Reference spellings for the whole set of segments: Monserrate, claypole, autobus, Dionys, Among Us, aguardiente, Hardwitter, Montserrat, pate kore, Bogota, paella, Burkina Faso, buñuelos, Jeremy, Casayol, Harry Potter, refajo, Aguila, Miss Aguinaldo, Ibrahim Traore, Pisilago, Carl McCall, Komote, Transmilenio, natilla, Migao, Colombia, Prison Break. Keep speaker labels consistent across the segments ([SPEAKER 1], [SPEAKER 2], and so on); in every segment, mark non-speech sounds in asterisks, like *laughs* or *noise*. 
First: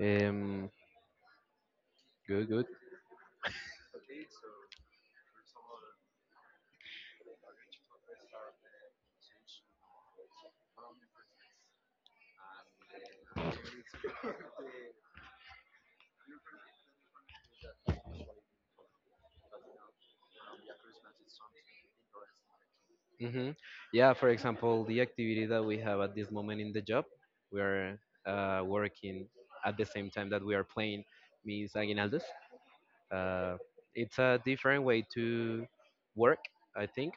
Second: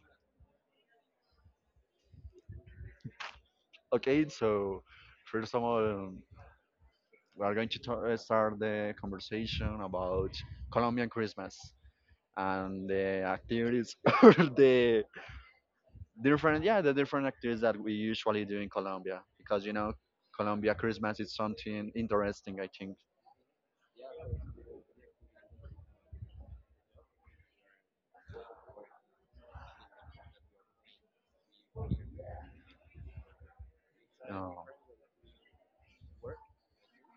[SPEAKER 1] Um, good, good.
[SPEAKER 2] Okay, so first of all, we are going to start the conversation about Colombian Christmas and the activities, *laughs* or the different, yeah, the different activities that we usually do in Colombia. Because you know, Colombia Christmas is something interesting, I think.
[SPEAKER 1] hmm Yeah, for example, the activity that we have at this moment in the job, we are working at the same time that we are playing Miss Aguinaldos. Uh, it's a
[SPEAKER 2] Uh,
[SPEAKER 1] different way to work, I think,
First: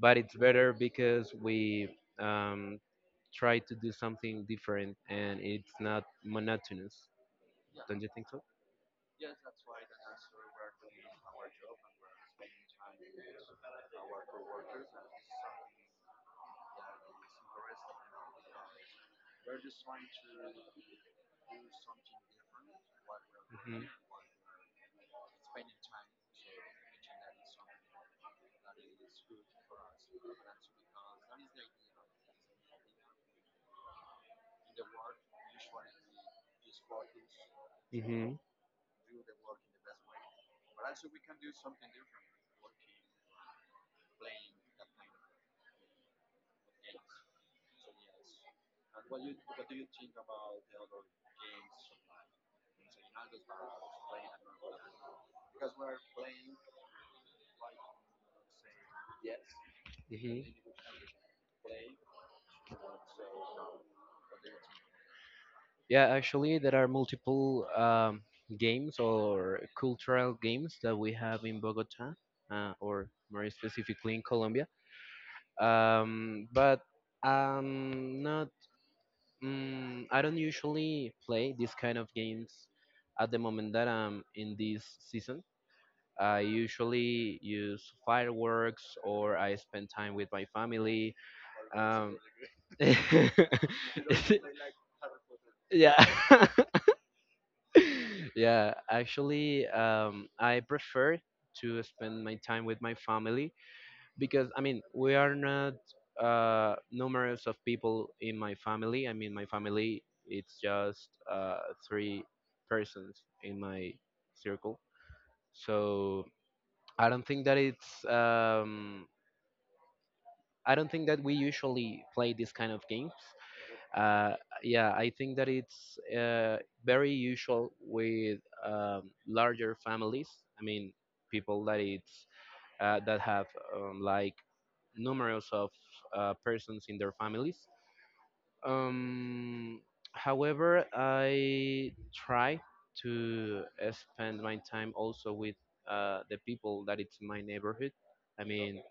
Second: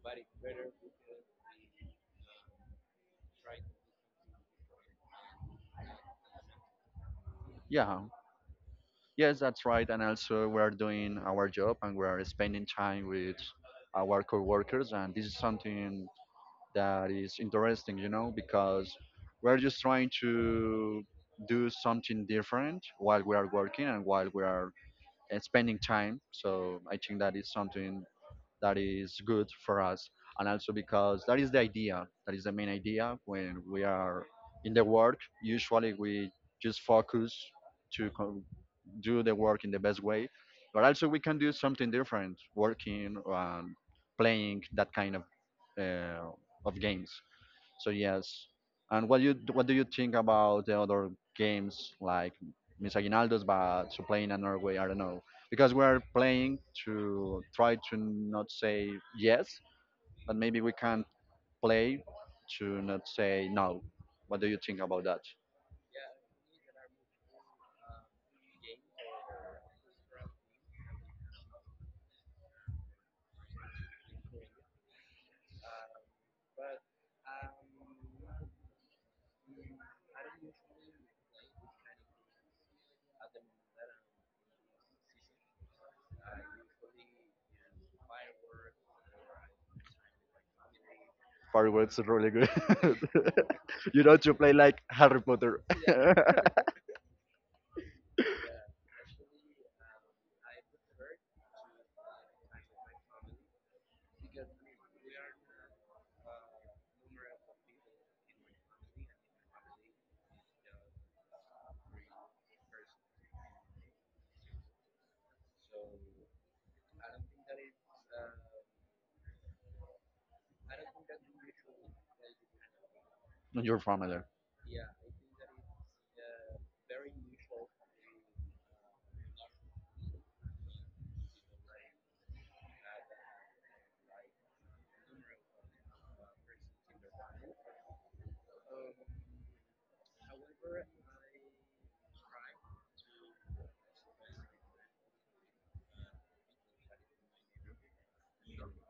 [SPEAKER 1] but it's better because we um, try to do something different and it's not monotonous. Don't
[SPEAKER 2] yeah,
[SPEAKER 1] you think so?
[SPEAKER 2] yes, that's right. And also, we are doing our job and we are spending time with our coworkers, and this is something that is interesting, you know, because we're just trying to do something different while we are
[SPEAKER 1] hmm
[SPEAKER 2] working and while we are spending time. So I think that is something that is good for us. And also because that is the idea, that is the main idea when we are in the work. Usually we just focus to
[SPEAKER 1] hmm
[SPEAKER 2] do the work in the best way, but also we can do something different, working and playing that kind uh, of games. So yes. And what do you think about the other games like Miss Aguinaldo's but to play in another way? I don't know because we're playing to try to not say yes, but
[SPEAKER 1] hmm
[SPEAKER 2] maybe we can play to not say no. What do you think about that?
[SPEAKER 1] Yeah, actually, there are multiple games or cultural games that we have in Bogota, or more specifically in Colombia. But not, mm, I don't usually play this kind of games at the moment that I'm in this season. I usually use fireworks or I spend time with my family.
[SPEAKER 2] Fireworks are
[SPEAKER 1] Um,
[SPEAKER 2] really good.
[SPEAKER 1] *laughs*
[SPEAKER 2] *laughs* You know, to play like Harry Potter.
[SPEAKER 1] yeah
[SPEAKER 2] *laughs*
[SPEAKER 1] *laughs* yeah actually I prefer to spend my time with my family because I mean we are not numerous of people in my family. I mean my family it's just three persons in my circle, so i don't think that it's um I don't think that we usually play this kind of games.
[SPEAKER 2] You're familiar
[SPEAKER 1] uh, yeah, I think that it's very usual with larger families. I mean, people that it's that have like numerous of persons in their families. Um, However, I try to spend my time also with the people that it's in my neighborhood. I mean,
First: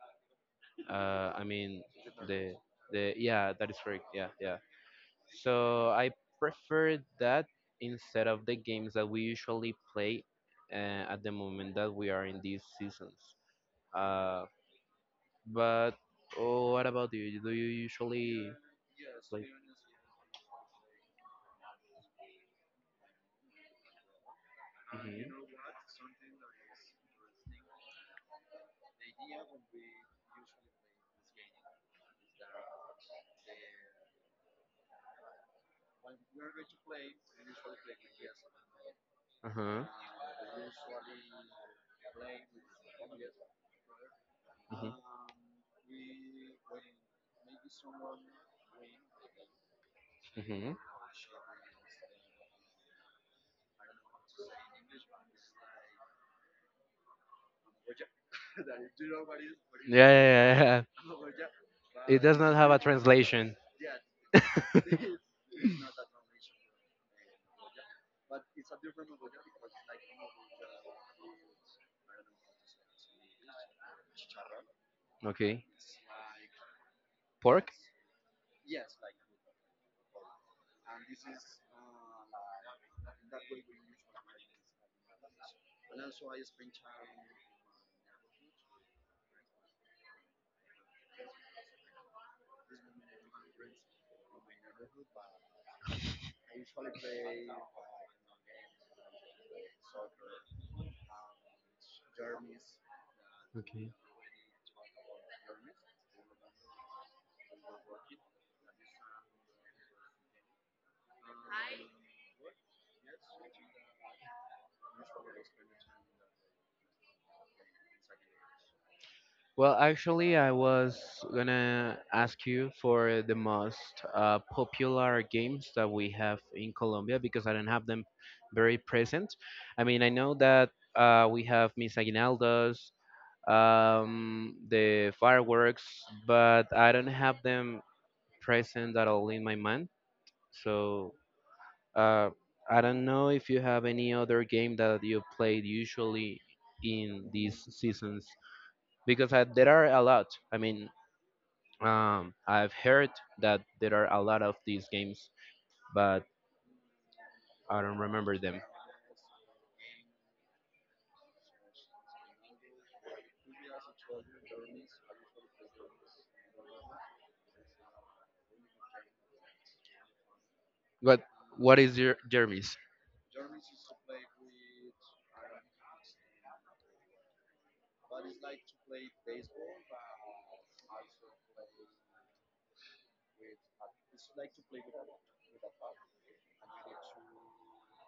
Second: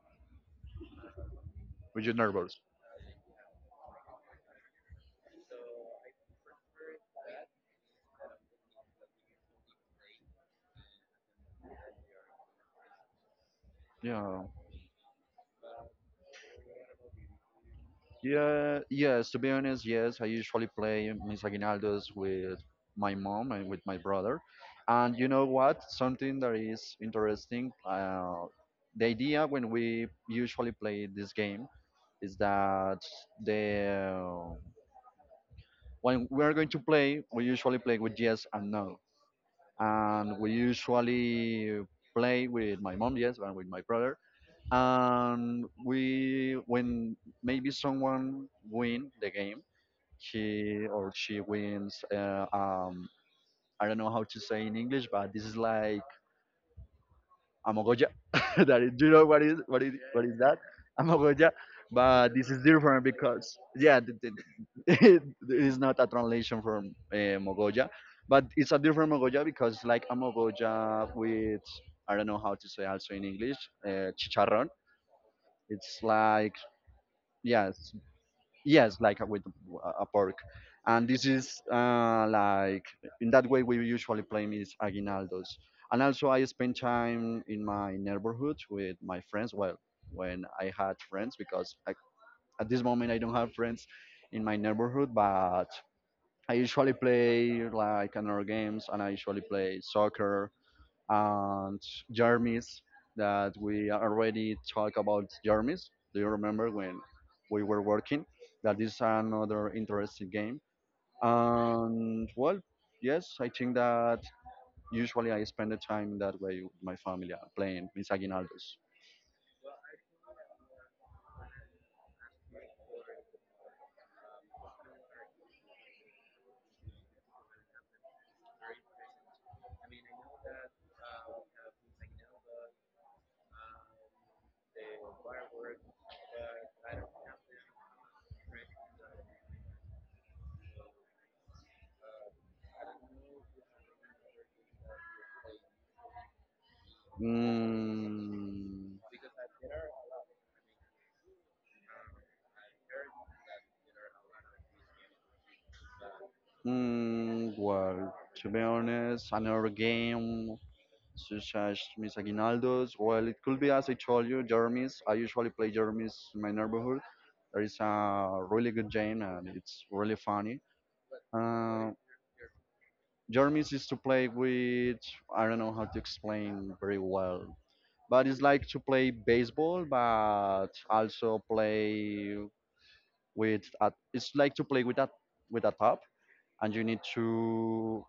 [SPEAKER 1] I mean
[SPEAKER 2] with your
[SPEAKER 1] the
[SPEAKER 2] neighbors.
[SPEAKER 1] the yeah, that is correct. Yeah, yeah. So I prefer that instead of the games that we usually play at the moment that we are in these seasons.
[SPEAKER 2] Yeah.
[SPEAKER 1] Uh, but oh, what about you? Do you usually
[SPEAKER 2] Yeah, yes, to
[SPEAKER 1] play?
[SPEAKER 2] be honest, yes. I usually play Mis Aguinaldos with my mom and with my brother. And you
[SPEAKER 1] Mhm.
[SPEAKER 2] know what? Something that is interesting, the idea when we usually play this game is that the when we are going to play, we usually play with yes and no.
[SPEAKER 1] Uh huh.
[SPEAKER 2] And we usually play with my mom, yes, and with my brother.
[SPEAKER 1] Mhm.
[SPEAKER 2] And we when maybe someone win the game,
[SPEAKER 1] Mhm.
[SPEAKER 2] he or she wins. I don't know how to say in English, but this is like a mogoya. *laughs*
[SPEAKER 1] *laughs*
[SPEAKER 2] That is, do you know what is
[SPEAKER 1] Yeah,
[SPEAKER 2] that?
[SPEAKER 1] yeah, yeah.
[SPEAKER 2] A mogoya.
[SPEAKER 1] yeah. It
[SPEAKER 2] But
[SPEAKER 1] does
[SPEAKER 2] this
[SPEAKER 1] not
[SPEAKER 2] is
[SPEAKER 1] have a
[SPEAKER 2] different because
[SPEAKER 1] translation.
[SPEAKER 2] yeah, *laughs*
[SPEAKER 1] *laughs*
[SPEAKER 2] it is not a translation from mogoya, but it's a different mogoya because like a mogoya with, I don't know how to say also in English, uh, chicharrón.
[SPEAKER 1] Okay.
[SPEAKER 2] It's like
[SPEAKER 1] Pork.
[SPEAKER 2] yes. Yes, like with a pork. And this is like, in that way, we usually play is aguinaldos. And also, I spend time in my neighborhood with my friends. Well, when I had friends, because I, at this moment, I don't have friends in my neighborhood, but I usually play like another games and I usually play soccer and Jermis, that we
[SPEAKER 1] Okay.
[SPEAKER 2] already talked about Jermis. Do you remember when we were working? That is another interesting game. And well, yes, I think that usually I spend the time that way with my family playing Mis Aguinaldos.
[SPEAKER 1] Well, actually, I was gonna ask you for the most popular games that we have in Colombia because I don't have them very present. I mean, I know that we have Miss Aguinaldos, the fireworks, but I don't have them present at all in my mind. So uh, I don't know if you have any other game that you played usually in these seasons
[SPEAKER 2] Mm,
[SPEAKER 1] because I, there are a lot. I mean, I've heard that there are a lot of these games, but I don't
[SPEAKER 2] well,
[SPEAKER 1] remember
[SPEAKER 2] to be
[SPEAKER 1] them.
[SPEAKER 2] honest, another game such as Miss Aguinaldo's. Well, it could be, as I told you, Jeremy's. I usually play Jeremy's in my neighborhood. There is a really good game and it's really funny.
[SPEAKER 1] What What
[SPEAKER 2] Uh,
[SPEAKER 1] is your Jeremy's?
[SPEAKER 2] Jeremy's is to play with, I don't know how to explain very well, but it's like to play baseball, but also play with, a, it's like to play with a top and you need to,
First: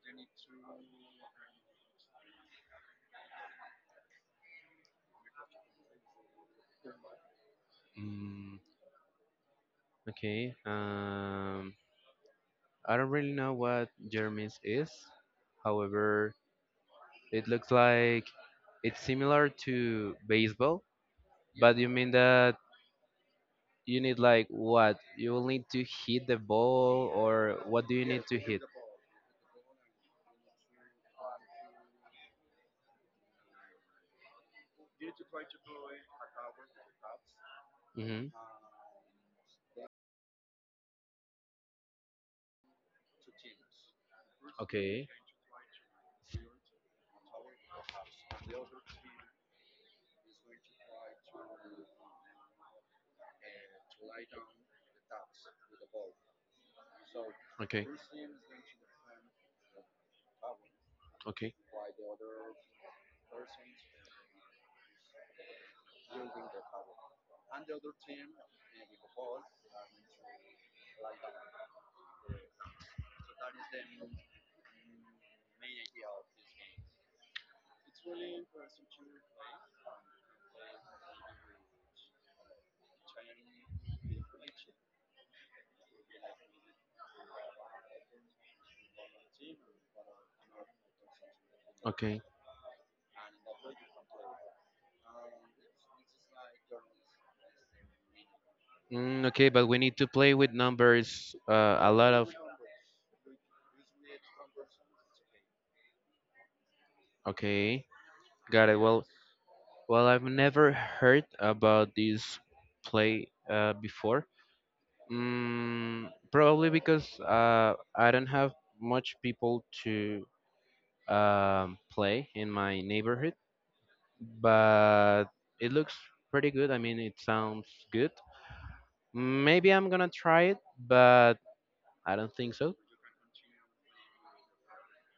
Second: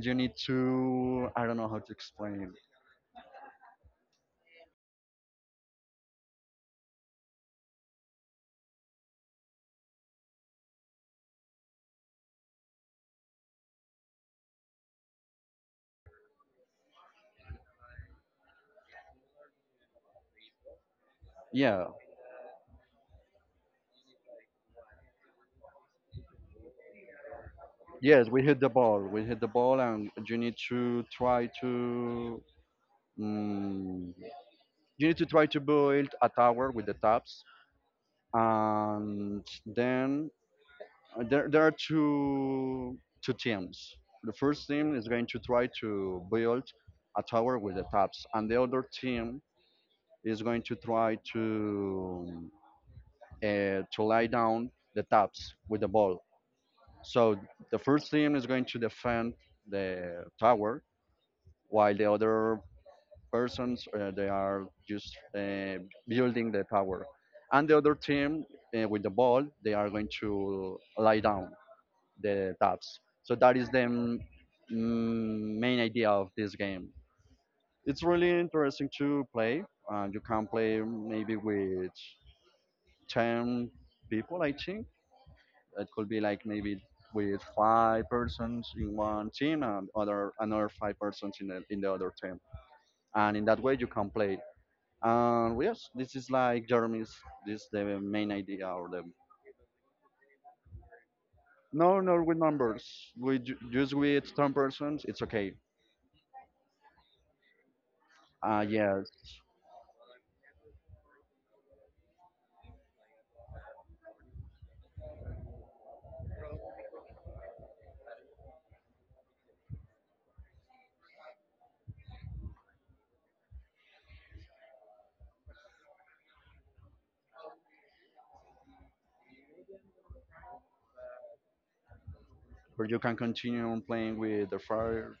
[SPEAKER 2] I don't know how to explain.
[SPEAKER 1] Mm, okay. I don't really know what Jeremy's is. However, it looks like it's similar to baseball, but
[SPEAKER 2] Yeah,
[SPEAKER 1] you mean that you need like what? You will need to hit the ball, or what do you
[SPEAKER 2] yes,
[SPEAKER 1] need to
[SPEAKER 2] we hit
[SPEAKER 1] hit?
[SPEAKER 2] the ball. We hit the ball, and you need to try to, mm, you need to try to build a tower with the taps,
[SPEAKER 1] Mm-hmm.
[SPEAKER 2] and then there are two teams. The first team is
[SPEAKER 1] Okay.
[SPEAKER 2] going to try to build a tower with the taps, and the other team is going to try to lay down the taps with the ball. So the
[SPEAKER 1] Okay.
[SPEAKER 2] first team is going to defend the tower
[SPEAKER 1] Okay.
[SPEAKER 2] while the other persons they are just building the tower, and the other team, with the ball, they are going to lie down the tabs. So that is the main idea of this game. It's really interesting to play, and you can play maybe with 10 people, I think. It could be like maybe with five persons in one team and other another five persons in the other
[SPEAKER 1] Okay.
[SPEAKER 2] team, and in that way you can play. And well, yes, this is like Jeremy's. This is the main idea. Or the
[SPEAKER 1] Mm, okay, but we need to play with numbers. A
[SPEAKER 2] no,
[SPEAKER 1] lot
[SPEAKER 2] no,
[SPEAKER 1] of.
[SPEAKER 2] with numbers. We just with ten persons, it's okay.
[SPEAKER 1] Okay, got it.
[SPEAKER 2] Yes,
[SPEAKER 1] Well, I've never heard about this play before. Mm, probably because I don't have much people to play in my neighborhood, but it looks pretty good. I mean, it sounds good. Maybe I'm gonna try it, but I don't think so.
[SPEAKER 2] or you can continue on playing with the fire.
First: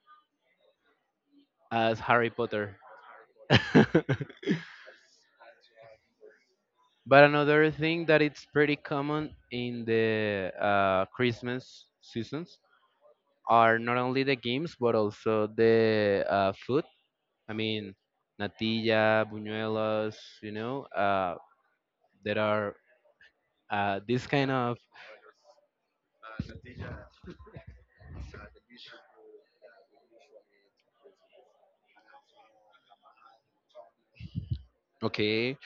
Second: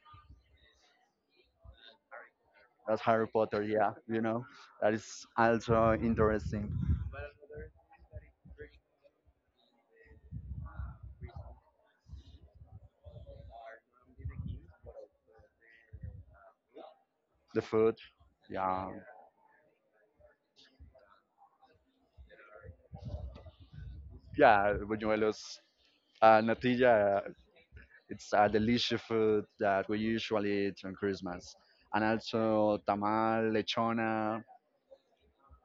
[SPEAKER 1] As Harry Potter.
[SPEAKER 2] That's Harry Potter. Yeah, you
[SPEAKER 1] *laughs*
[SPEAKER 2] know that is also interesting.
[SPEAKER 1] But another thing that it's pretty common in the Christmas seasons are not only the games but also the food. I
[SPEAKER 2] The
[SPEAKER 1] mean,
[SPEAKER 2] food. Yeah,
[SPEAKER 1] natilla, buñuelos. You know, there are this kind
[SPEAKER 2] yeah.
[SPEAKER 1] of.
[SPEAKER 2] Buñuelos, natilla. It's a delicious food that we usually eat on Christmas, and also tamal, lechona,
[SPEAKER 1] Okay,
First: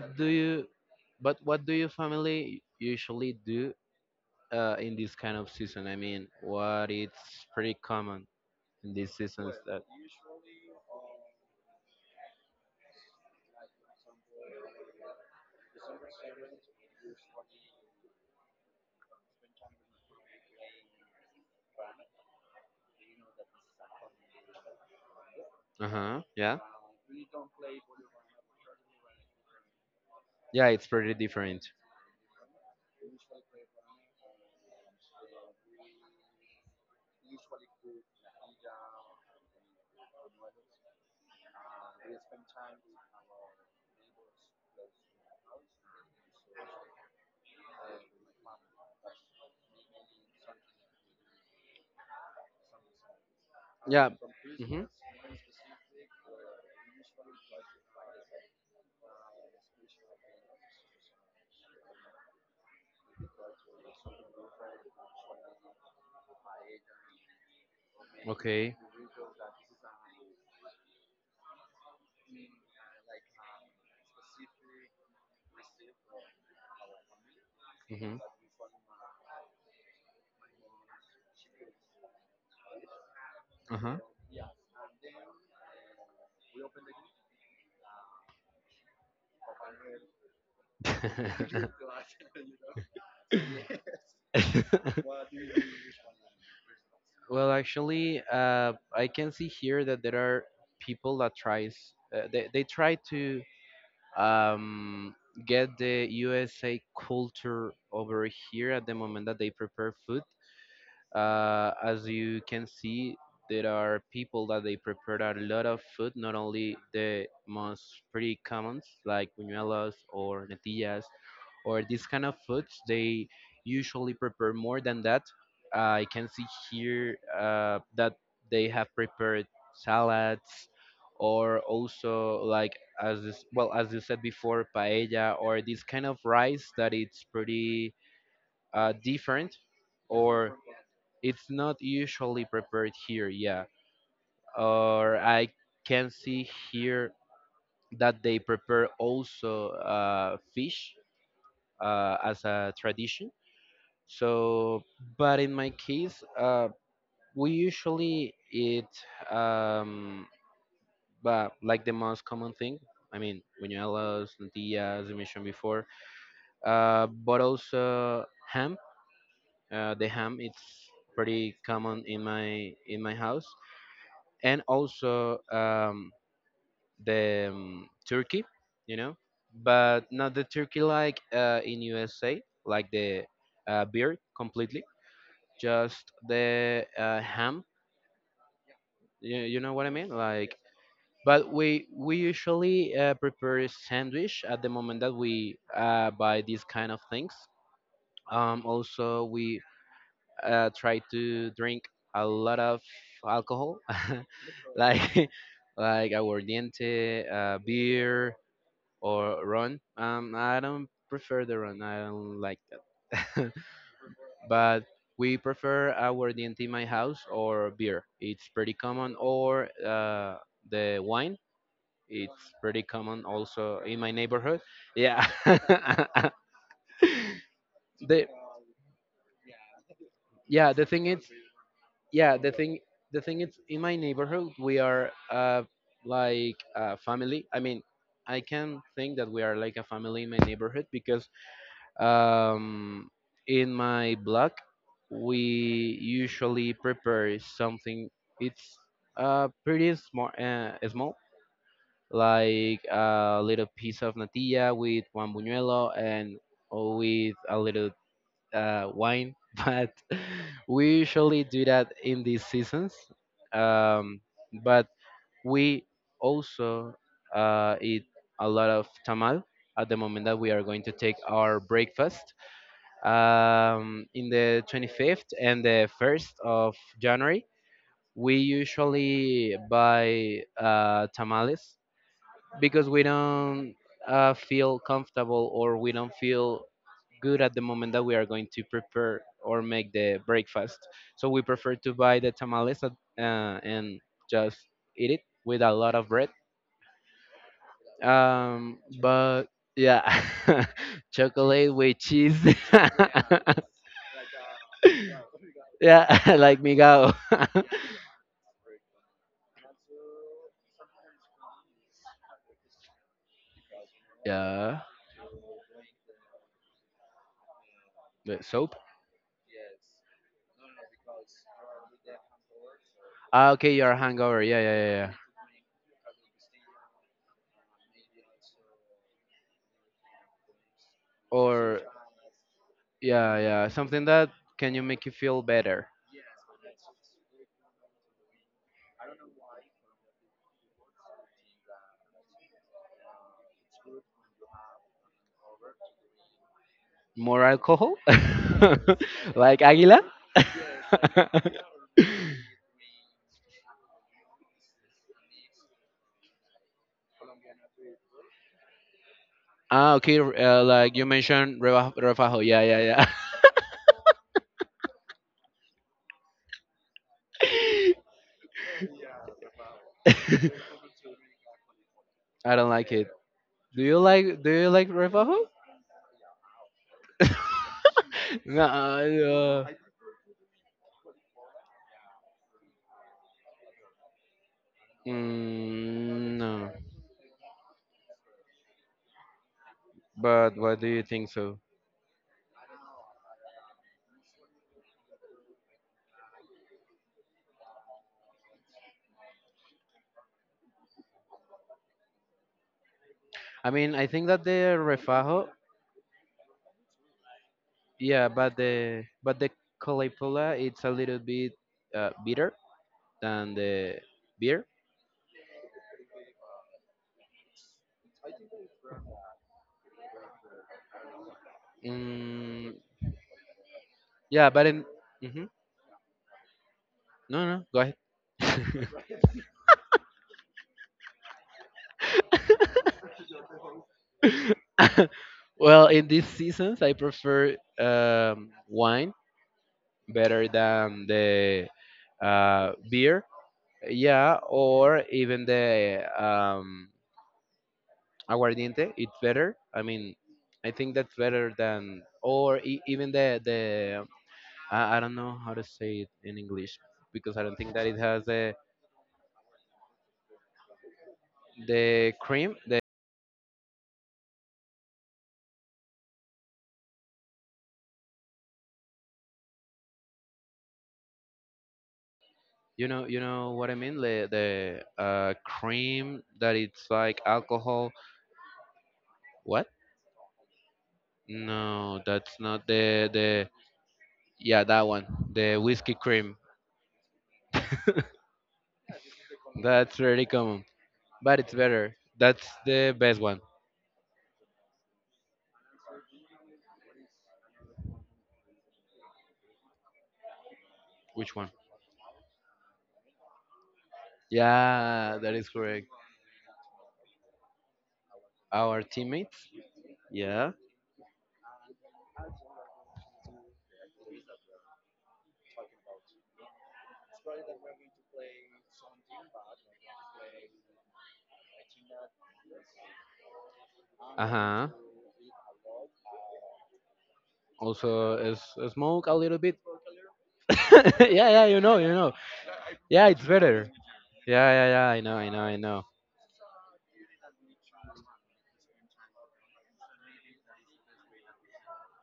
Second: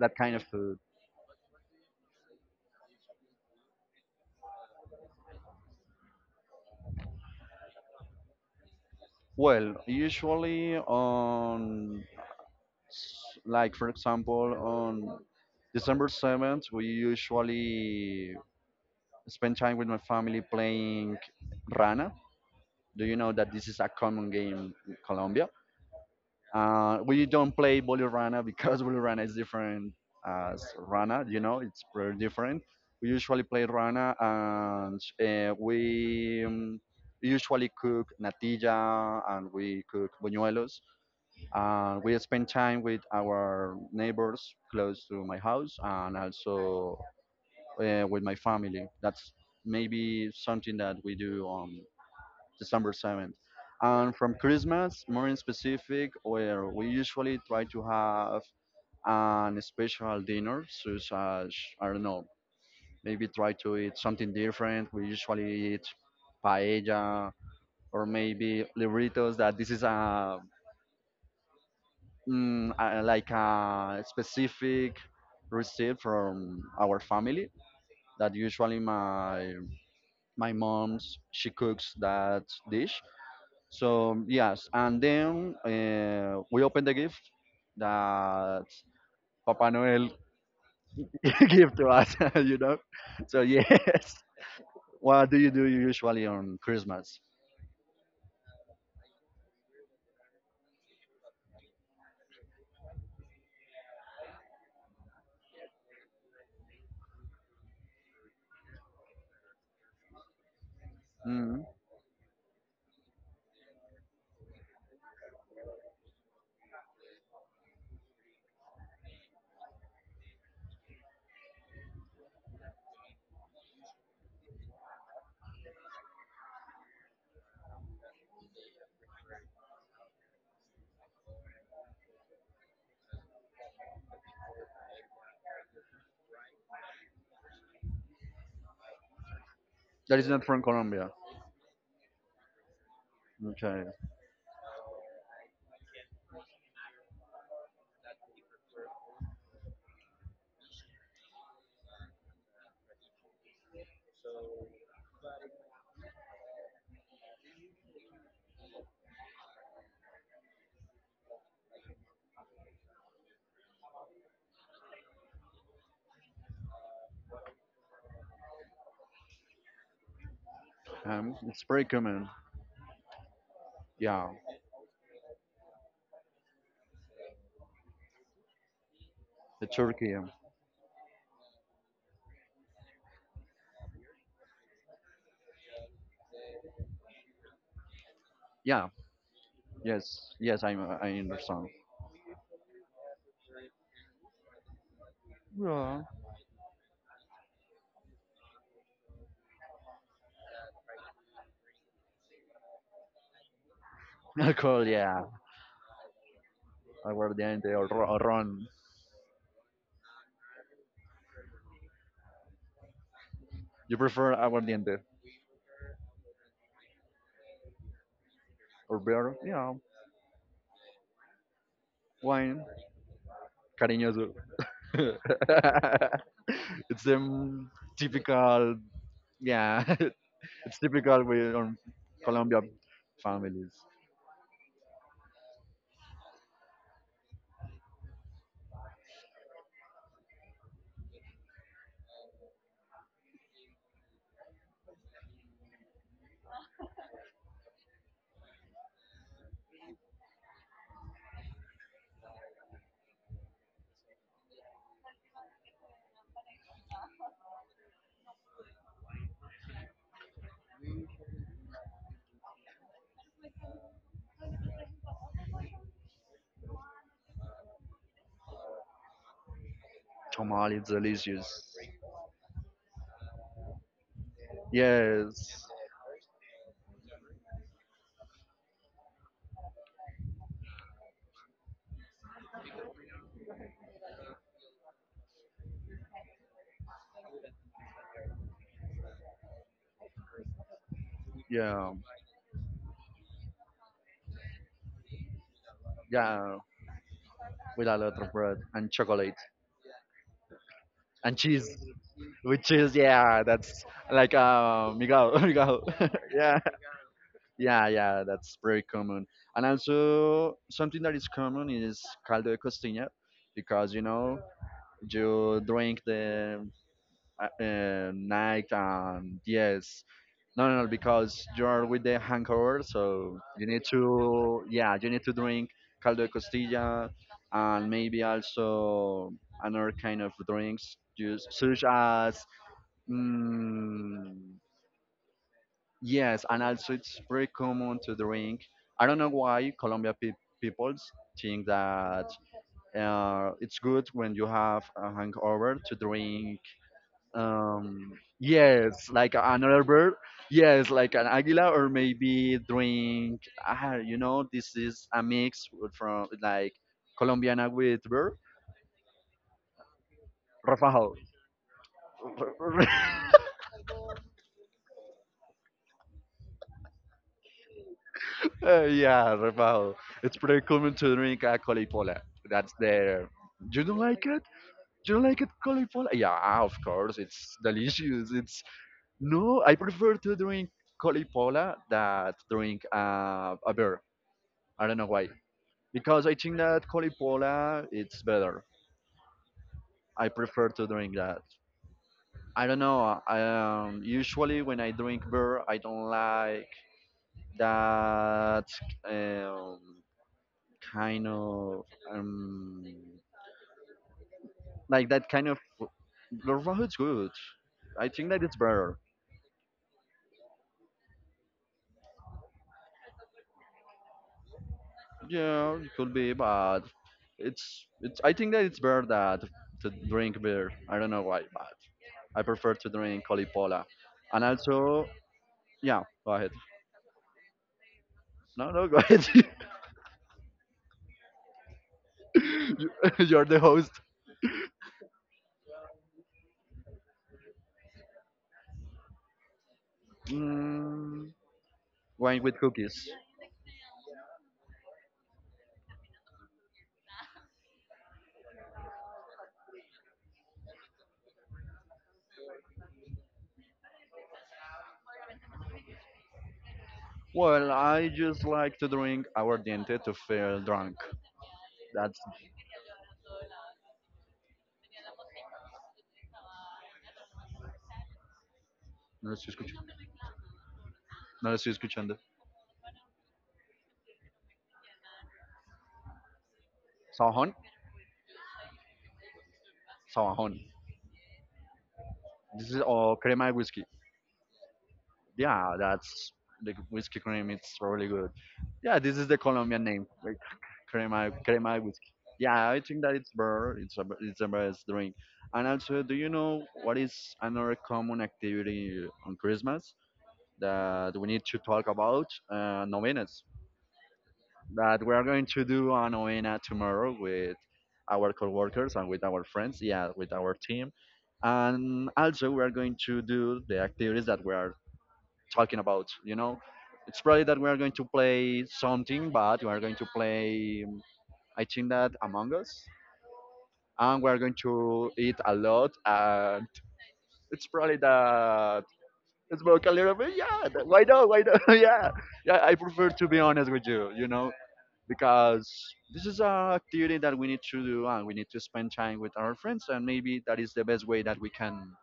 [SPEAKER 2] that
[SPEAKER 1] do
[SPEAKER 2] kind of
[SPEAKER 1] you?
[SPEAKER 2] food.
[SPEAKER 1] But what do your family usually do in this kind of season? I mean, what it's pretty common in these seasons
[SPEAKER 2] Well,
[SPEAKER 1] that.
[SPEAKER 2] usually on, like for example, on December 7th, we usually spend time with my family playing Rana. Do you know that this is a common game in Colombia?
[SPEAKER 1] Uh huh.
[SPEAKER 2] We don't play Boli Rana because *laughs* Boli Rana is different as
[SPEAKER 1] Yeah, it's pretty
[SPEAKER 2] Rana, you know,
[SPEAKER 1] different.
[SPEAKER 2] it's very different. We usually play Rana and we usually cook natilla and we cook buñuelos, and we spend time with our neighbors close to my house, and also with my family. That's maybe something that we do on December 7th.
[SPEAKER 1] Yeah.
[SPEAKER 2] And from
[SPEAKER 1] hmm
[SPEAKER 2] Christmas more in specific, where we usually try to have an special dinner such as, I don't know, maybe try to eat something different. We usually eat paella, or maybe
[SPEAKER 1] Okay.
[SPEAKER 2] libritos, that this is a like a specific receipt from our family,
[SPEAKER 1] hmm
[SPEAKER 2] that usually my mom's, she cooks that dish.
[SPEAKER 1] Uh-huh.
[SPEAKER 2] So yes, and then we open the gift that papa noel *laughs* give to us, *laughs* you know.
[SPEAKER 1] *laughs*
[SPEAKER 2] So *laughs* yes, what do you do usually on Christmas?
[SPEAKER 1] Well, actually, I can see here that there are people that tries they try to um, get the USA culture over here at the moment that they prepare food.
[SPEAKER 2] Mm.
[SPEAKER 1] As you can see, there are people that they prepare a lot of food, not only the most pretty commons like buñuelos or natillas or these kind of foods. They usually prepare more than that. I can see here that they have prepared salads or also like as this, well as you said before paella or this kind of rice that it's pretty different
[SPEAKER 2] That is not
[SPEAKER 1] or
[SPEAKER 2] from Colombia.
[SPEAKER 1] it's not usually prepared here, yeah.
[SPEAKER 2] Okay.
[SPEAKER 1] Or I can see here that they prepare also fish as a tradition. So, but in my case, we usually eat um, but like the most common thing. I mean, buñuelos, tortillas, as I mentioned before, but also ham. The ham it's pretty
[SPEAKER 2] It's pretty
[SPEAKER 1] common in
[SPEAKER 2] common.
[SPEAKER 1] my house.
[SPEAKER 2] Yeah,
[SPEAKER 1] And also the turkey, you know,
[SPEAKER 2] the
[SPEAKER 1] but
[SPEAKER 2] turkey.
[SPEAKER 1] not the turkey like in USA, like the beer completely, just the ham.
[SPEAKER 2] Yeah.
[SPEAKER 1] You know what I mean?
[SPEAKER 2] Yes,
[SPEAKER 1] Like,
[SPEAKER 2] yes, I'm, I
[SPEAKER 1] but
[SPEAKER 2] understand.
[SPEAKER 1] we usually prepare a sandwich at the moment that we
[SPEAKER 2] Yeah.
[SPEAKER 1] buy these kind of things. Also, we try to drink a lot of alcohol,
[SPEAKER 2] *laughs*
[SPEAKER 1] *laughs*
[SPEAKER 2] Cool, yeah.
[SPEAKER 1] like *laughs* like aguardiente,
[SPEAKER 2] Aguardiente or, or
[SPEAKER 1] beer,
[SPEAKER 2] ron.
[SPEAKER 1] or run. I don't prefer the run. I don't like that.
[SPEAKER 2] You prefer
[SPEAKER 1] *laughs* But
[SPEAKER 2] aguardiente
[SPEAKER 1] we prefer our DNT in my house or beer. It's pretty
[SPEAKER 2] or
[SPEAKER 1] common,
[SPEAKER 2] beer?
[SPEAKER 1] or
[SPEAKER 2] Yeah,
[SPEAKER 1] the wine. It's
[SPEAKER 2] wine.
[SPEAKER 1] pretty common also in my
[SPEAKER 2] Cariñoso. *laughs*
[SPEAKER 1] neighborhood.
[SPEAKER 2] It's
[SPEAKER 1] Yeah. *laughs*
[SPEAKER 2] um,
[SPEAKER 1] the
[SPEAKER 2] typical, yeah, *laughs*
[SPEAKER 1] yeah
[SPEAKER 2] it's
[SPEAKER 1] the thing
[SPEAKER 2] typical
[SPEAKER 1] is
[SPEAKER 2] with on
[SPEAKER 1] yeah the
[SPEAKER 2] Colombia
[SPEAKER 1] thing The thing is
[SPEAKER 2] families.
[SPEAKER 1] in my neighborhood we are like a family. I mean I can think that we are like a family in my neighborhood because Um, in my blog, we usually prepare something. It's small, like a little piece of natilla with one buñuelo and with a little wine. *laughs* But we usually do that in these seasons. Um, but we also eat a lot of tamal at the moment that we are
[SPEAKER 2] Tamal
[SPEAKER 1] going
[SPEAKER 2] is
[SPEAKER 1] to take our
[SPEAKER 2] delicious.
[SPEAKER 1] breakfast in the 25th
[SPEAKER 2] Yes,
[SPEAKER 1] and the 1st of January, we usually buy tamales because we don't feel comfortable or we don't feel good at the moment that we are going to prepare or make the breakfast. So we prefer
[SPEAKER 2] yeah,
[SPEAKER 1] to buy the tamales at, and just eat it with a lot of bread.
[SPEAKER 2] yeah, with a lot of bread
[SPEAKER 1] Um,
[SPEAKER 2] and chocolate
[SPEAKER 1] but yeah, *laughs*
[SPEAKER 2] and cheese.
[SPEAKER 1] chocolate with cheese.
[SPEAKER 2] Which is
[SPEAKER 1] *laughs*
[SPEAKER 2] yeah, that's like Miguel, *laughs* Miguel.
[SPEAKER 1] Yeah, *laughs*
[SPEAKER 2] *laughs* Yeah,
[SPEAKER 1] like Migao. *laughs*
[SPEAKER 2] yeah, yeah. That's very common. And also something that is common is caldo de costilla, because you know,
[SPEAKER 1] yeah,
[SPEAKER 2] you drink the
[SPEAKER 1] the
[SPEAKER 2] night
[SPEAKER 1] soap.
[SPEAKER 2] and yes, no, no, no, because you are with the hangover, so
[SPEAKER 1] Ah,
[SPEAKER 2] you
[SPEAKER 1] okay,
[SPEAKER 2] need
[SPEAKER 1] you're hungover. Yeah,
[SPEAKER 2] to,
[SPEAKER 1] yeah, yeah.
[SPEAKER 2] yeah, you
[SPEAKER 1] yeah.
[SPEAKER 2] need to drink caldo de costilla, and maybe also another kind of drinks, juice,
[SPEAKER 1] Or
[SPEAKER 2] such as,
[SPEAKER 1] yeah, yeah, something that
[SPEAKER 2] Mm,
[SPEAKER 1] can you make you feel better.
[SPEAKER 2] yes, and also it's very common to drink. I don't know why Colombia peoples think that it's good when you have a hangover to drink.
[SPEAKER 1] More alcohol,
[SPEAKER 2] Um, yes, like
[SPEAKER 1] *laughs* like
[SPEAKER 2] another
[SPEAKER 1] Aguila.
[SPEAKER 2] bird.
[SPEAKER 1] *laughs*
[SPEAKER 2] Yes, like an águila, or maybe drink. Ah, you know, this is a mix with from like Colombiana with bird.
[SPEAKER 1] ah, okay. Like you
[SPEAKER 2] Rafael.
[SPEAKER 1] mentioned, refajo. Yeah, yeah, yeah.
[SPEAKER 2] *laughs* Yeah, Rafael. It's pretty common
[SPEAKER 1] *laughs*
[SPEAKER 2] to drink a colipola.
[SPEAKER 1] I don't
[SPEAKER 2] That's
[SPEAKER 1] like it.
[SPEAKER 2] their. You don't like it?
[SPEAKER 1] Do you like
[SPEAKER 2] You don't like
[SPEAKER 1] refajo?
[SPEAKER 2] it, colipola? Yeah, of course. It's delicious.
[SPEAKER 1] *laughs*
[SPEAKER 2] It's
[SPEAKER 1] No.
[SPEAKER 2] no. I prefer to drink colipola that drink a beer. I don't know why. Because I
[SPEAKER 1] Mm,
[SPEAKER 2] think
[SPEAKER 1] no.
[SPEAKER 2] that colipola it's better. I
[SPEAKER 1] But
[SPEAKER 2] prefer
[SPEAKER 1] why
[SPEAKER 2] to
[SPEAKER 1] do you
[SPEAKER 2] drink
[SPEAKER 1] think
[SPEAKER 2] that.
[SPEAKER 1] so?
[SPEAKER 2] I don't know. I, usually when I drink beer, I don't like that um, kind of um,
[SPEAKER 1] I mean, I think that the
[SPEAKER 2] like that kind
[SPEAKER 1] refajo,
[SPEAKER 2] of Larva is good. I
[SPEAKER 1] yeah,
[SPEAKER 2] think that
[SPEAKER 1] but
[SPEAKER 2] it's better.
[SPEAKER 1] the claypole, it's a little bit bitter than the beer.
[SPEAKER 2] Yeah, it could be, but it's it's. I think that it's better that to drink beer. I don't know why, but I
[SPEAKER 1] Mm,
[SPEAKER 2] prefer to drink colipola. And
[SPEAKER 1] yeah, but in
[SPEAKER 2] also,
[SPEAKER 1] hmm
[SPEAKER 2] yeah, go ahead.
[SPEAKER 1] no, no, go ahead.
[SPEAKER 2] No, no, go ahead. *laughs* You- *laughs* You're the host.
[SPEAKER 1] *laughs* Well, in these seasons, I prefer wine better than
[SPEAKER 2] Mm,
[SPEAKER 1] the
[SPEAKER 2] wine with cookies.
[SPEAKER 1] beer. Yeah, or even the aguardiente it's better. I mean I think that's better than or even the I don't know how to say it in english because I don't
[SPEAKER 2] Well,
[SPEAKER 1] think that it
[SPEAKER 2] I
[SPEAKER 1] has
[SPEAKER 2] just like to drink aguardiente to feel drunk.
[SPEAKER 1] the
[SPEAKER 2] That's
[SPEAKER 1] cream the
[SPEAKER 2] no lo estoy escuchando. No lo estoy escuchando.
[SPEAKER 1] you know what I mean the cream that it's like
[SPEAKER 2] Sabajón,
[SPEAKER 1] alcohol. What?
[SPEAKER 2] sabajón.
[SPEAKER 1] No that's not
[SPEAKER 2] This is
[SPEAKER 1] the
[SPEAKER 2] or crema
[SPEAKER 1] the
[SPEAKER 2] de whisky.
[SPEAKER 1] yeah that one, the
[SPEAKER 2] Yeah,
[SPEAKER 1] whiskey
[SPEAKER 2] that's
[SPEAKER 1] cream.
[SPEAKER 2] the whiskey cream. It's really
[SPEAKER 1] *laughs*
[SPEAKER 2] good. Yeah, this is the Colombian
[SPEAKER 1] That's
[SPEAKER 2] name,
[SPEAKER 1] really
[SPEAKER 2] like,
[SPEAKER 1] common but it's
[SPEAKER 2] crema
[SPEAKER 1] better,
[SPEAKER 2] whiskey.
[SPEAKER 1] that's
[SPEAKER 2] Yeah, I
[SPEAKER 1] the
[SPEAKER 2] think that
[SPEAKER 1] best
[SPEAKER 2] it's
[SPEAKER 1] one.
[SPEAKER 2] better. It's a, it's the best drink. And also, do you know what is another common activity on Christmas that we
[SPEAKER 1] Which
[SPEAKER 2] need
[SPEAKER 1] one?
[SPEAKER 2] to talk about? Novenas. That we
[SPEAKER 1] Yeah
[SPEAKER 2] are
[SPEAKER 1] that
[SPEAKER 2] going
[SPEAKER 1] is
[SPEAKER 2] to
[SPEAKER 1] correct,
[SPEAKER 2] do a novena tomorrow with our
[SPEAKER 1] our
[SPEAKER 2] coworkers and with
[SPEAKER 1] teammates.
[SPEAKER 2] our friends. Yeah, with
[SPEAKER 1] Yeah.
[SPEAKER 2] our team. And also, we are going to do the activities that were talking about. You know, it's probably that we are going to play something, but we are going to play. I think that Among Us, and
[SPEAKER 1] Uh
[SPEAKER 2] we are going
[SPEAKER 1] huh.
[SPEAKER 2] to eat a lot, and it's probably
[SPEAKER 1] Also,
[SPEAKER 2] that.
[SPEAKER 1] smoke a little bit.
[SPEAKER 2] It's broke a little bit, yeah.
[SPEAKER 1] *laughs*
[SPEAKER 2] Why not?
[SPEAKER 1] Yeah,
[SPEAKER 2] Why
[SPEAKER 1] yeah, you
[SPEAKER 2] not? *laughs*
[SPEAKER 1] know, you know.
[SPEAKER 2] Yeah, yeah. I
[SPEAKER 1] Yeah,
[SPEAKER 2] prefer
[SPEAKER 1] it's
[SPEAKER 2] to be
[SPEAKER 1] better.
[SPEAKER 2] honest with you, you
[SPEAKER 1] Yeah,
[SPEAKER 2] know,
[SPEAKER 1] yeah, yeah. I know, I know, I
[SPEAKER 2] because
[SPEAKER 1] know.
[SPEAKER 2] this is a activity that we need to do, and we need to spend time with our friends, and maybe that is the best way that we can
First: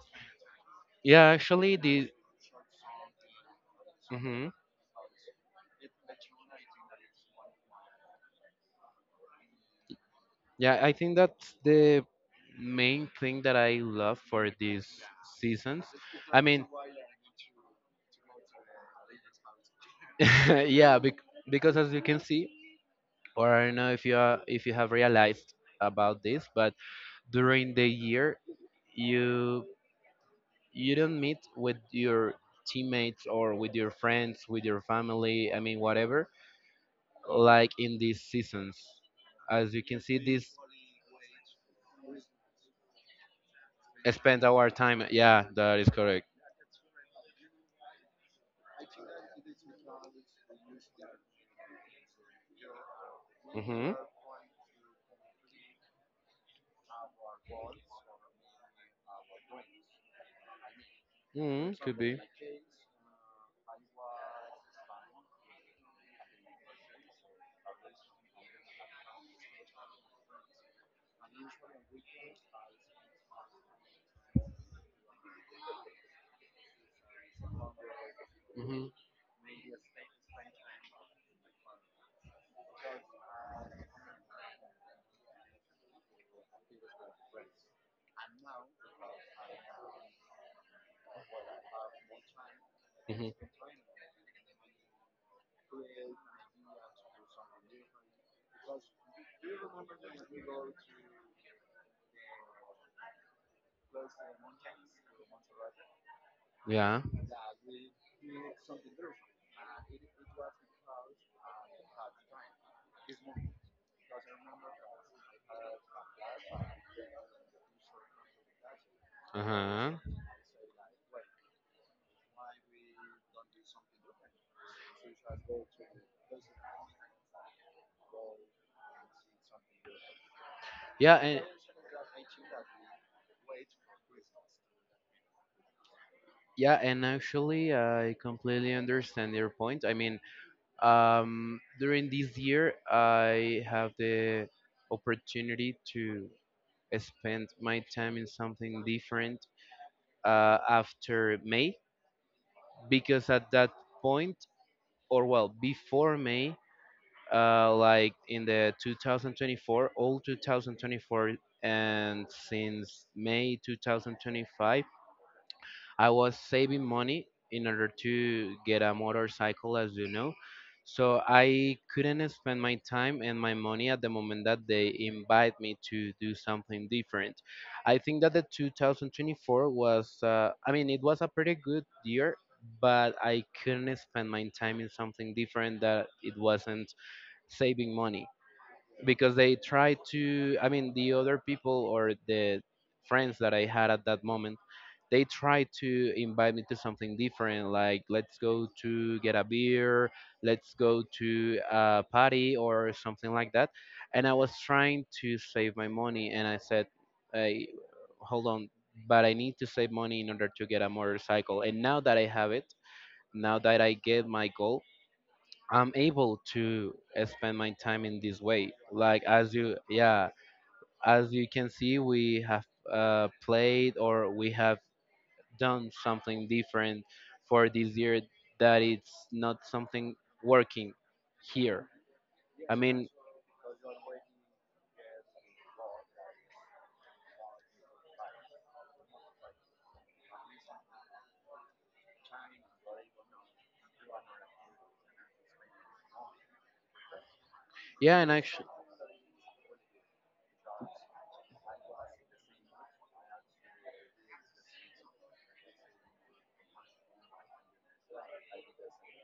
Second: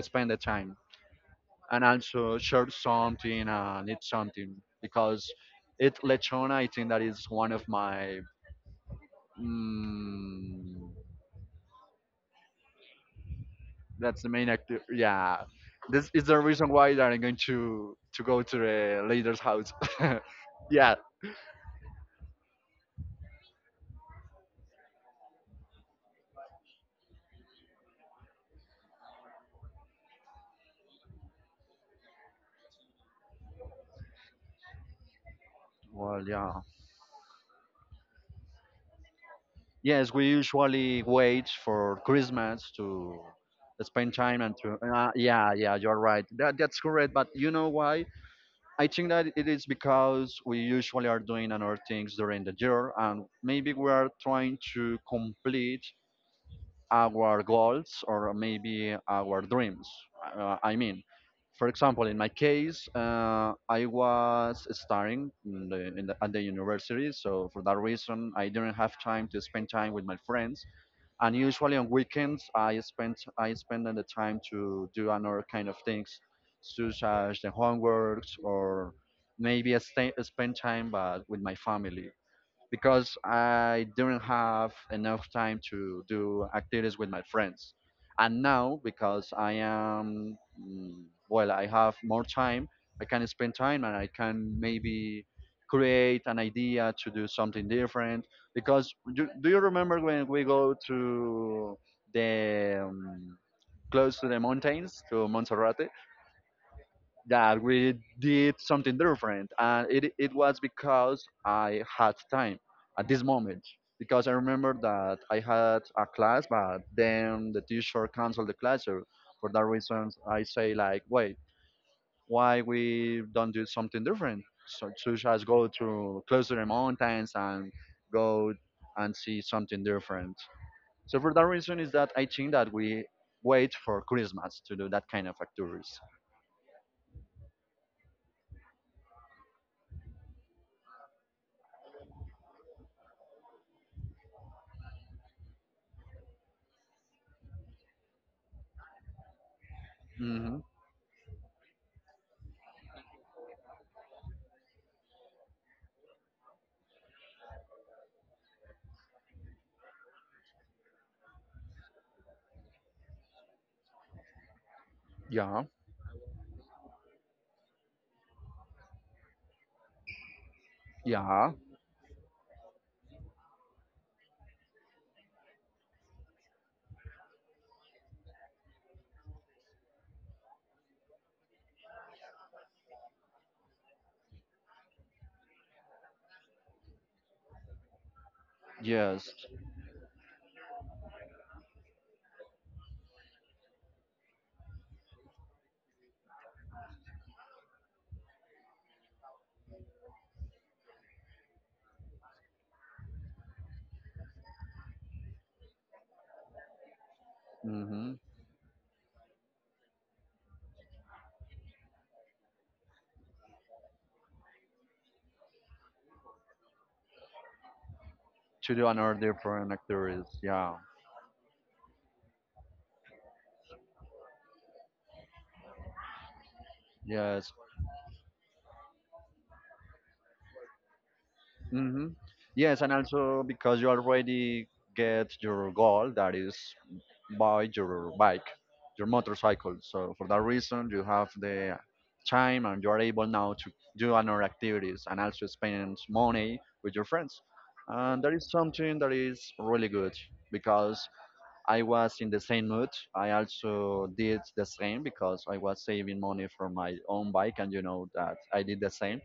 [SPEAKER 2] spend the time.
[SPEAKER 1] Yeah, actually,
[SPEAKER 2] And
[SPEAKER 1] the
[SPEAKER 2] also share something and eat
[SPEAKER 1] hmm
[SPEAKER 2] something because it lechon, I think that is one of my mm,
[SPEAKER 1] yeah, I think that's the main thing that I love
[SPEAKER 2] that's the main
[SPEAKER 1] for
[SPEAKER 2] active.
[SPEAKER 1] these
[SPEAKER 2] Yeah,
[SPEAKER 1] seasons.
[SPEAKER 2] this is the
[SPEAKER 1] I mean,
[SPEAKER 2] reason why that I'm going to go to the leader's house,
[SPEAKER 1] *laughs*
[SPEAKER 2] *laughs* yeah.
[SPEAKER 1] yeah, bec- because as you can see, or I don't know if you are, if you have realized about this, but during the year you you don't meet with your teammates or with your friends, with your family, I mean,
[SPEAKER 2] Well,
[SPEAKER 1] whatever,
[SPEAKER 2] yeah,
[SPEAKER 1] like in these seasons. As you can
[SPEAKER 2] yes,
[SPEAKER 1] see,
[SPEAKER 2] we
[SPEAKER 1] this
[SPEAKER 2] usually wait for Christmas to spend time
[SPEAKER 1] spend
[SPEAKER 2] and
[SPEAKER 1] our
[SPEAKER 2] to
[SPEAKER 1] time. Yeah,
[SPEAKER 2] yeah, yeah,
[SPEAKER 1] that is
[SPEAKER 2] you're right
[SPEAKER 1] correct.
[SPEAKER 2] that's correct. But you know why? I think that it is because we usually are doing other things during the year, and maybe we
[SPEAKER 1] Mm-hmm.
[SPEAKER 2] are trying to complete our goals or maybe our dreams. I mean, for
[SPEAKER 1] Mm-hmm. Could
[SPEAKER 2] example, in
[SPEAKER 1] be.
[SPEAKER 2] my case, I was studying in at the university, so for that reason, I didn't have time to spend time with my friends, and usually on weekends I spend the time to do another kind of things, such as the homeworks,
[SPEAKER 1] Mm-hmm.
[SPEAKER 2] or maybe I stay, spend time but with my family, because I didn't have enough time to do activities with my friends. And now, because I am, well, I have more time, I can
[SPEAKER 1] Mm-hmm.
[SPEAKER 2] spend time and I can maybe create an idea to do something different. Because do you remember when we go to the close to the mountains, to Montserrat?
[SPEAKER 1] Yeah.
[SPEAKER 2] That we did something different, and it was because I had time at this moment, because I remember that I had a class but then the teacher canceled the class, so for that
[SPEAKER 1] Uh-huh.
[SPEAKER 2] reason I say like, wait, why we don't do something different, so such as go to close to the mountains and go and see something different.
[SPEAKER 1] Yeah,
[SPEAKER 2] So for
[SPEAKER 1] and
[SPEAKER 2] that reason is that I think that we wait for Christmas to do that kind of activities.
[SPEAKER 1] yeah, and actually, I completely understand your point. I mean, during this year, I have the opportunity to spend my time in something different
[SPEAKER 2] Hmm,
[SPEAKER 1] after May because at that point, or well, before May, like in the 2024, all 2024, and since May 2025,
[SPEAKER 2] yeah,
[SPEAKER 1] I was saving money in order to get a motorcycle, as you know. So
[SPEAKER 2] yeah.
[SPEAKER 1] I couldn't spend my time and my money at the moment that they invite me to do something different. I think that the 2024 was, I mean, it was a pretty good year, but I couldn't spend my time in something different that it wasn't saving money
[SPEAKER 2] Yes.
[SPEAKER 1] because they try to. I mean the other people or the friends that I had at that moment they try to invite me to something different like let's go to get a beer, let's go to a party or something like that, and I was trying to save my money and I said hey,
[SPEAKER 2] Mm-hmm.
[SPEAKER 1] hold on, but I need to save money in order to get a motorcycle. And now that I have it, now that I get my goal, I'm able to spend my time in this way.
[SPEAKER 2] To do another
[SPEAKER 1] Like as
[SPEAKER 2] different
[SPEAKER 1] you, yeah,
[SPEAKER 2] activities. Yeah.
[SPEAKER 1] as you can see, we have played or we have done something different
[SPEAKER 2] Yes.
[SPEAKER 1] for this year that it's not something working here.
[SPEAKER 2] Mm-hmm.
[SPEAKER 1] I
[SPEAKER 2] Yes, and
[SPEAKER 1] mean,
[SPEAKER 2] also because you already get your goal, that is buy your bike, your motorcycle. So for that reason, you have the time and you are able now to do another activities and also spend money with your friends.
[SPEAKER 1] yeah,
[SPEAKER 2] And
[SPEAKER 1] and
[SPEAKER 2] that is
[SPEAKER 1] actually,
[SPEAKER 2] something that is really good, because I was in the same mood. I also did the same because I was saving money for my own bike, and you know that I did the same.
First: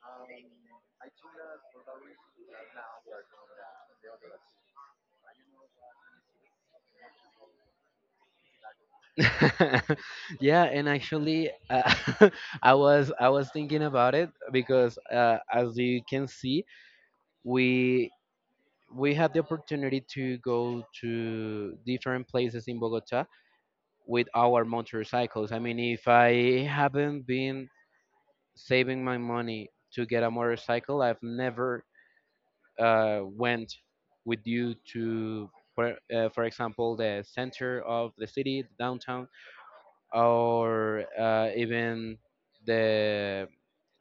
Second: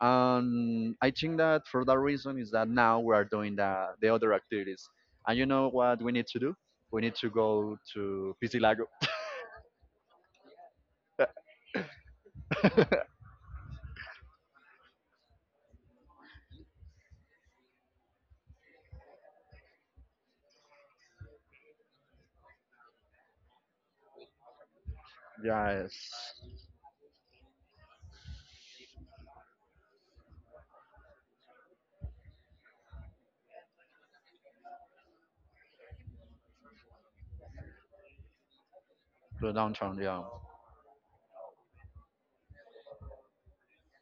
[SPEAKER 2] And I think that for that reason is that now we are doing the other activities. And you know what we need to do? We need to go to Pisilago.
[SPEAKER 1] *laughs* yeah, and actually, *laughs* I was thinking about it because as you can see, we we had the opportunity to go to different places in Bogota with our motorcycles. I mean, if
[SPEAKER 2] Yes,
[SPEAKER 1] I haven't been saving my money to get a motorcycle, I've never went with you to, for example, the center of the city, downtown,
[SPEAKER 2] to downtown. Yeah.
[SPEAKER 1] or even the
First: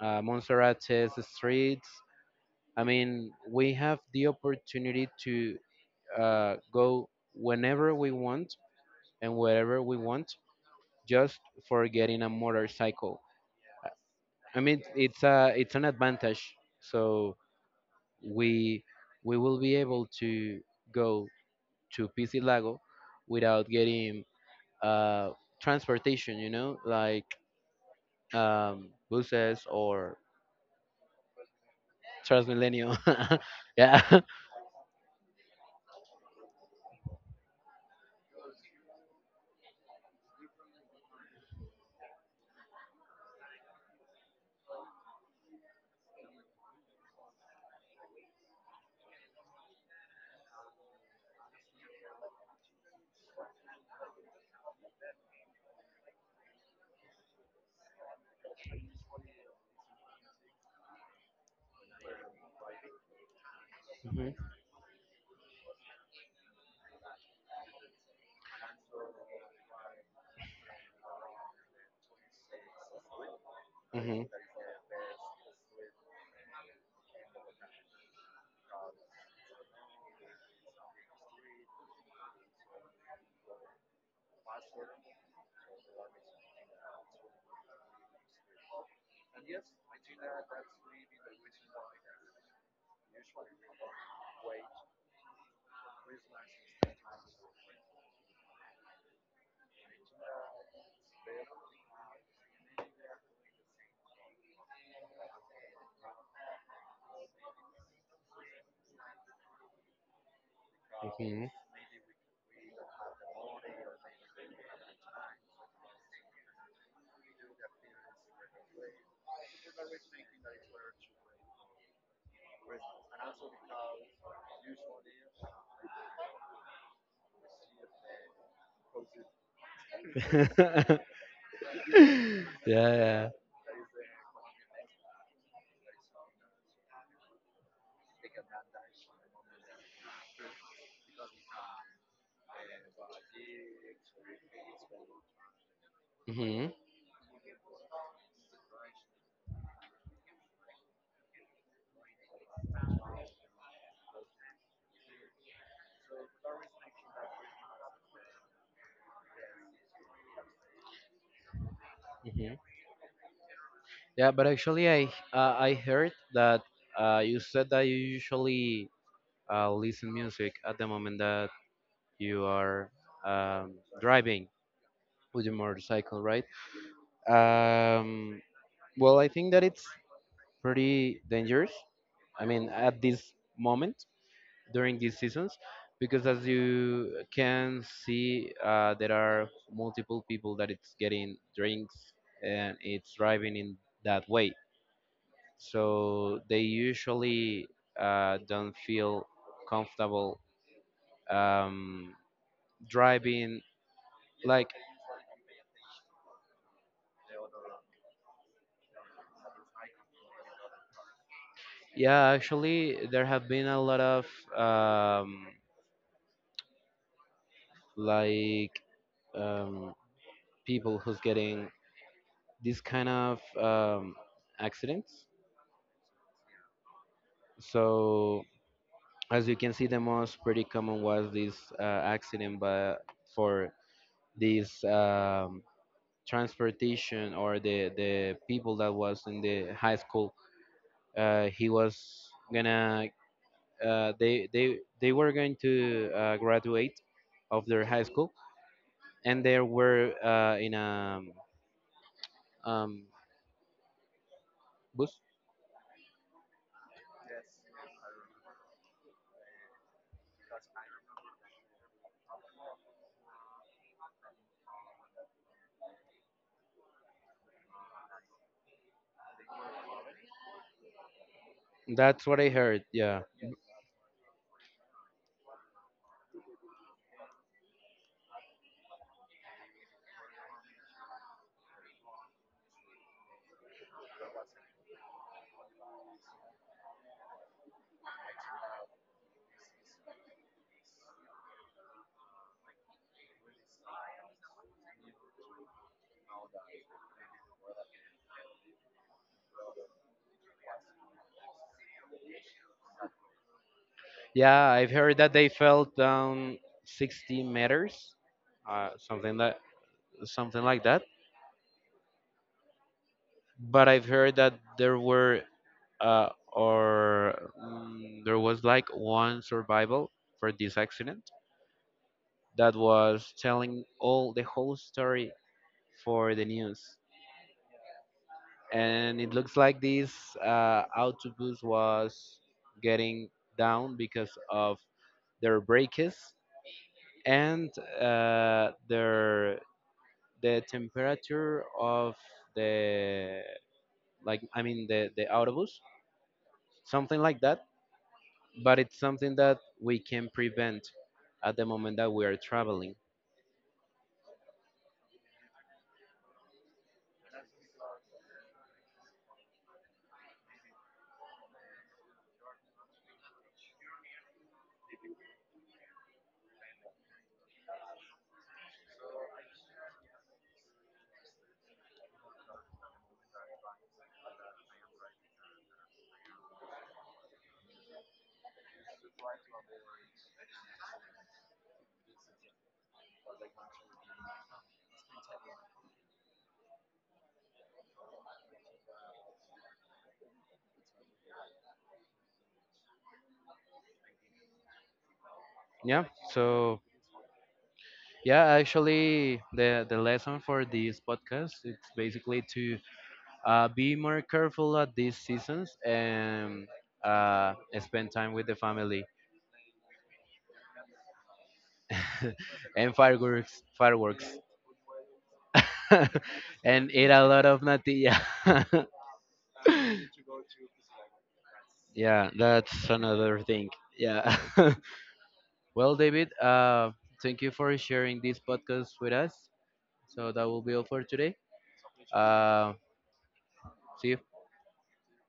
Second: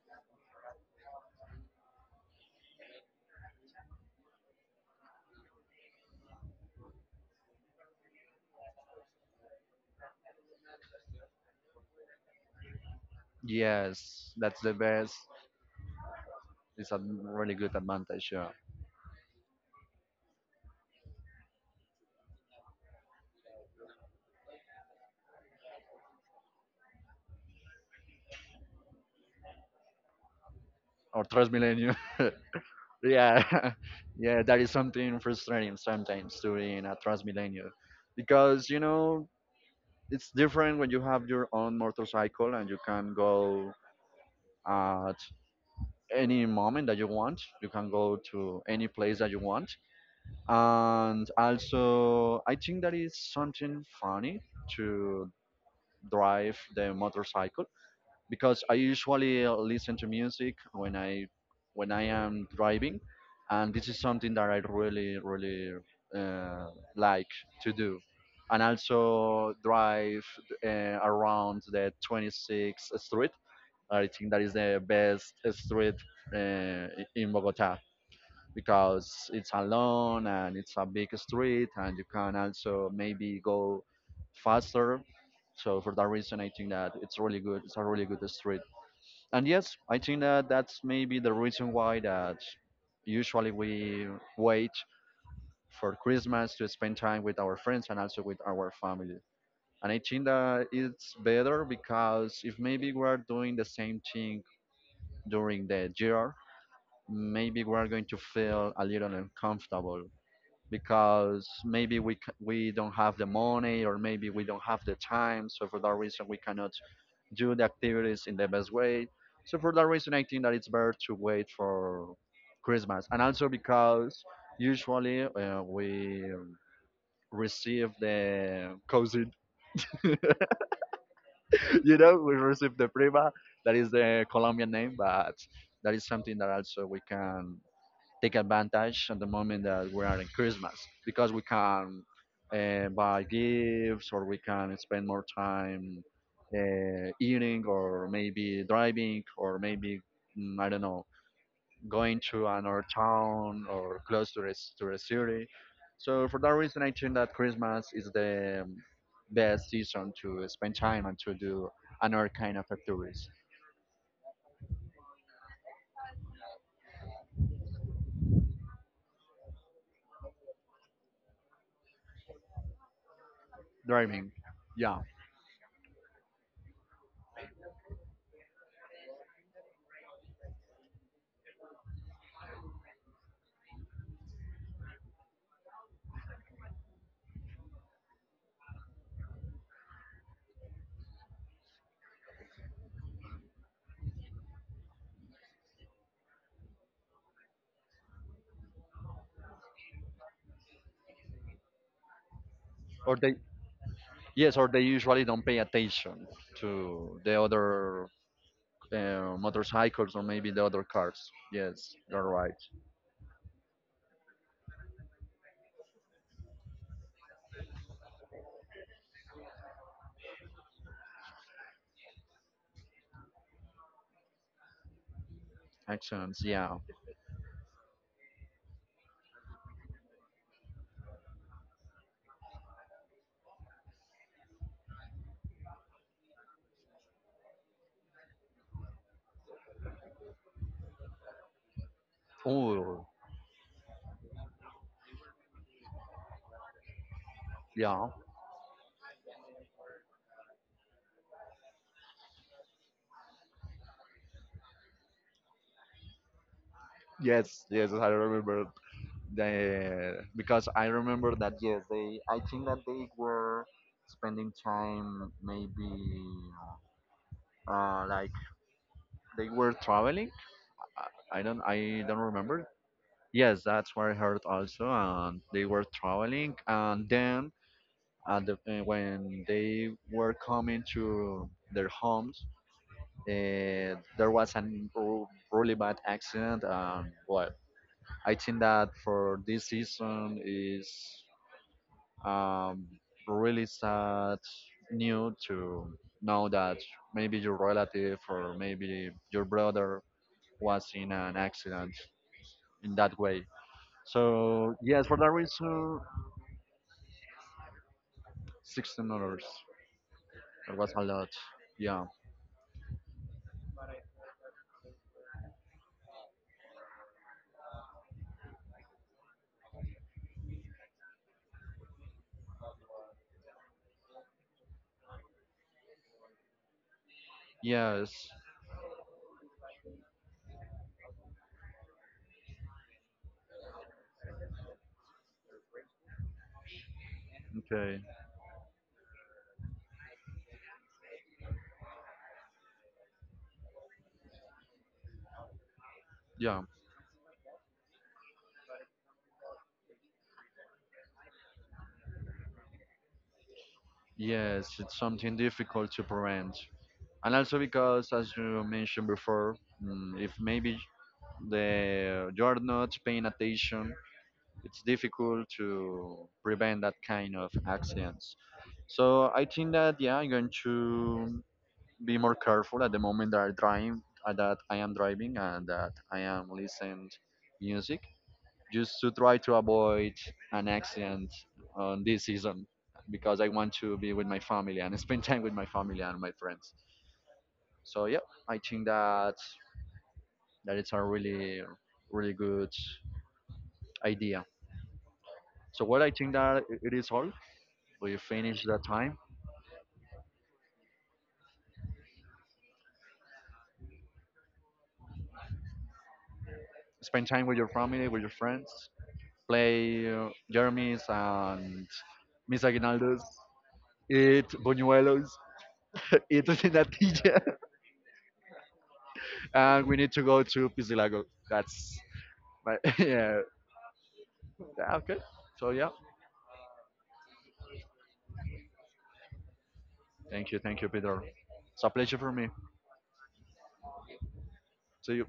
[SPEAKER 1] Monserrate's streets. I mean, we have the opportunity to go whenever we want and wherever we want just for getting a motorcycle.
[SPEAKER 2] Yes, that's
[SPEAKER 1] I
[SPEAKER 2] the
[SPEAKER 1] mean,
[SPEAKER 2] best.
[SPEAKER 1] it's a it's an advantage.
[SPEAKER 2] It's a
[SPEAKER 1] So
[SPEAKER 2] really good advantage. Yeah.
[SPEAKER 1] we we will be able to go to Pisilago without getting uh, transportation. You know, like buses or
[SPEAKER 2] Or Transmilenio. *laughs*
[SPEAKER 1] Transmilenio.
[SPEAKER 2] Yeah,
[SPEAKER 1] *laughs*
[SPEAKER 2] *laughs*
[SPEAKER 1] yeah.
[SPEAKER 2] yeah, that is something frustrating sometimes to be in a transmilenio, because you know, it's different when you have your own motorcycle and you can go at any moment that you want, you can go to any place that you want. And also I think that is something funny to drive the motorcycle, because I usually listen to music when I am driving, and this is something
[SPEAKER 1] Mhm.
[SPEAKER 2] that I really, really uh, like to do. And also drive around the 26th Street. I
[SPEAKER 1] Mhm.
[SPEAKER 2] think that is the best street uh, in Bogota, because it's alone and it's a big street, and you can also maybe go faster. So for that reason, I think that it's really good. It's a really good street. And yes, I think that that's maybe the reason why that usually we wait for Christmas to spend time with our friends and also with our family. And I think that it's better because if maybe we're doing the same thing during the year, maybe we're going to feel a little uncomfortable,
[SPEAKER 1] Mhm.
[SPEAKER 2] because maybe we don't have the money or maybe we don't have the time. So for that reason, we cannot do the activities in the best way. So for that reason, I think that it's better to wait for Christmas. And also because usually we receive the cousin, *laughs* you
[SPEAKER 1] *laughs*
[SPEAKER 2] know, we
[SPEAKER 1] yeah.
[SPEAKER 2] receive the
[SPEAKER 1] Yeah.
[SPEAKER 2] prima. That is the Colombian name, but that is something that also we can take advantage at the moment that we are in Christmas, because we can buy gifts, or we can spend more time
[SPEAKER 1] Mhm.
[SPEAKER 2] eating, or maybe driving, or maybe I don't know, going to another town or close to to the city. So for that reason, I think that Christmas is the best season to spend time and to do another kind
[SPEAKER 1] Mhm.
[SPEAKER 2] of activities.
[SPEAKER 1] Yeah, but actually, I heard that you said that you usually listen music at the moment that you are
[SPEAKER 2] Driving,
[SPEAKER 1] driving
[SPEAKER 2] yeah,
[SPEAKER 1] with your motorcycle, right? Um, well, I think that it's pretty dangerous. I mean, at this moment during these seasons, because as you can see, there are multiple people that it's getting drinks and it's driving in that way, so they usually don't feel comfortable um,
[SPEAKER 2] or the,
[SPEAKER 1] driving.
[SPEAKER 2] yes,
[SPEAKER 1] Like,
[SPEAKER 2] or they usually don't pay attention to the other motorcycles or maybe the other cars. Yes,
[SPEAKER 1] yeah,
[SPEAKER 2] you're right.
[SPEAKER 1] actually, there have been a lot of um, like um, people who's getting this kind of accidents.
[SPEAKER 2] Actions, yeah.
[SPEAKER 1] So, as you can see, the most pretty common was this accident, but for this transportation or the people that was in the high school, he was gonna
[SPEAKER 2] Oh,
[SPEAKER 1] they were going to graduate of their high
[SPEAKER 2] yeah.
[SPEAKER 1] school and they were in a um, bus.
[SPEAKER 2] Yes, yes, I remember. The, because I remember that, yes, they. I think that they were spending time maybe like they were traveling. I don't
[SPEAKER 1] That's what I
[SPEAKER 2] remember.
[SPEAKER 1] heard, yeah.
[SPEAKER 2] Yes, that's what I heard also. And they were traveling, and then at when they were coming to their homes, there was a really bad accident. And well, I think that for this season is um, really sad new to know that maybe your relative or maybe your brother was in an accident in that way.
[SPEAKER 1] Yeah
[SPEAKER 2] So
[SPEAKER 1] I've
[SPEAKER 2] yes,
[SPEAKER 1] heard
[SPEAKER 2] for that
[SPEAKER 1] that they fell
[SPEAKER 2] reason,
[SPEAKER 1] down 60 meters,
[SPEAKER 2] sixteen
[SPEAKER 1] something
[SPEAKER 2] dollars.
[SPEAKER 1] that, something
[SPEAKER 2] That
[SPEAKER 1] like
[SPEAKER 2] was
[SPEAKER 1] that,
[SPEAKER 2] a lot. Yeah.
[SPEAKER 1] but I've heard that there were there was like one survival for this accident that was telling all the whole story for the news.
[SPEAKER 2] Yes.
[SPEAKER 1] And it looks like this autobus was getting down because of their brakes and
[SPEAKER 2] Okay.
[SPEAKER 1] their the temperature of the like I mean the autobus,
[SPEAKER 2] Yeah,
[SPEAKER 1] something like that. But it's something that we can prevent at the moment that we are traveling.
[SPEAKER 2] yes, it's something difficult to prevent. And also because, as you mentioned before, if maybe the you're not paying attention, it's difficult to prevent that kind of accidents. So I think that, yeah, I'm going to be more careful at the moment that that I am driving, and that I am listening music, just to try to avoid an accident on this season, because I want to be with my family and *laughs* spend time with my family and my friends. So yeah, I think that it's a really, really good idea. So what
[SPEAKER 1] Yeah.
[SPEAKER 2] I think that
[SPEAKER 1] So
[SPEAKER 2] it is all. We
[SPEAKER 1] yeah,
[SPEAKER 2] finish the time,
[SPEAKER 1] actually, the lesson for this podcast it's basically to be more careful at these seasons and
[SPEAKER 2] spend time
[SPEAKER 1] uh,
[SPEAKER 2] with your family,
[SPEAKER 1] spend
[SPEAKER 2] with your
[SPEAKER 1] time with the
[SPEAKER 2] friends,
[SPEAKER 1] family
[SPEAKER 2] play Jeremy's and
[SPEAKER 1] *laughs*
[SPEAKER 2] Miss
[SPEAKER 1] and
[SPEAKER 2] Aguinaldo's,
[SPEAKER 1] fireworks, fireworks
[SPEAKER 2] eat buñuelos, *laughs*
[SPEAKER 1] *laughs*
[SPEAKER 2] eat natilla,
[SPEAKER 1] and eat a lot of natilla. *laughs*
[SPEAKER 2] *laughs* and we need to go to Pisilago. That's,
[SPEAKER 1] Yeah
[SPEAKER 2] but
[SPEAKER 1] that's
[SPEAKER 2] *laughs*
[SPEAKER 1] another
[SPEAKER 2] yeah,
[SPEAKER 1] thing. Yeah *laughs*
[SPEAKER 2] yeah, okay. So yeah,
[SPEAKER 1] well david, thank you for sharing this podcast with us, so that will be
[SPEAKER 2] thank
[SPEAKER 1] all
[SPEAKER 2] you,
[SPEAKER 1] for
[SPEAKER 2] Peter.
[SPEAKER 1] today.
[SPEAKER 2] It's a pleasure for me.
[SPEAKER 1] uh, See you.
[SPEAKER 2] See you.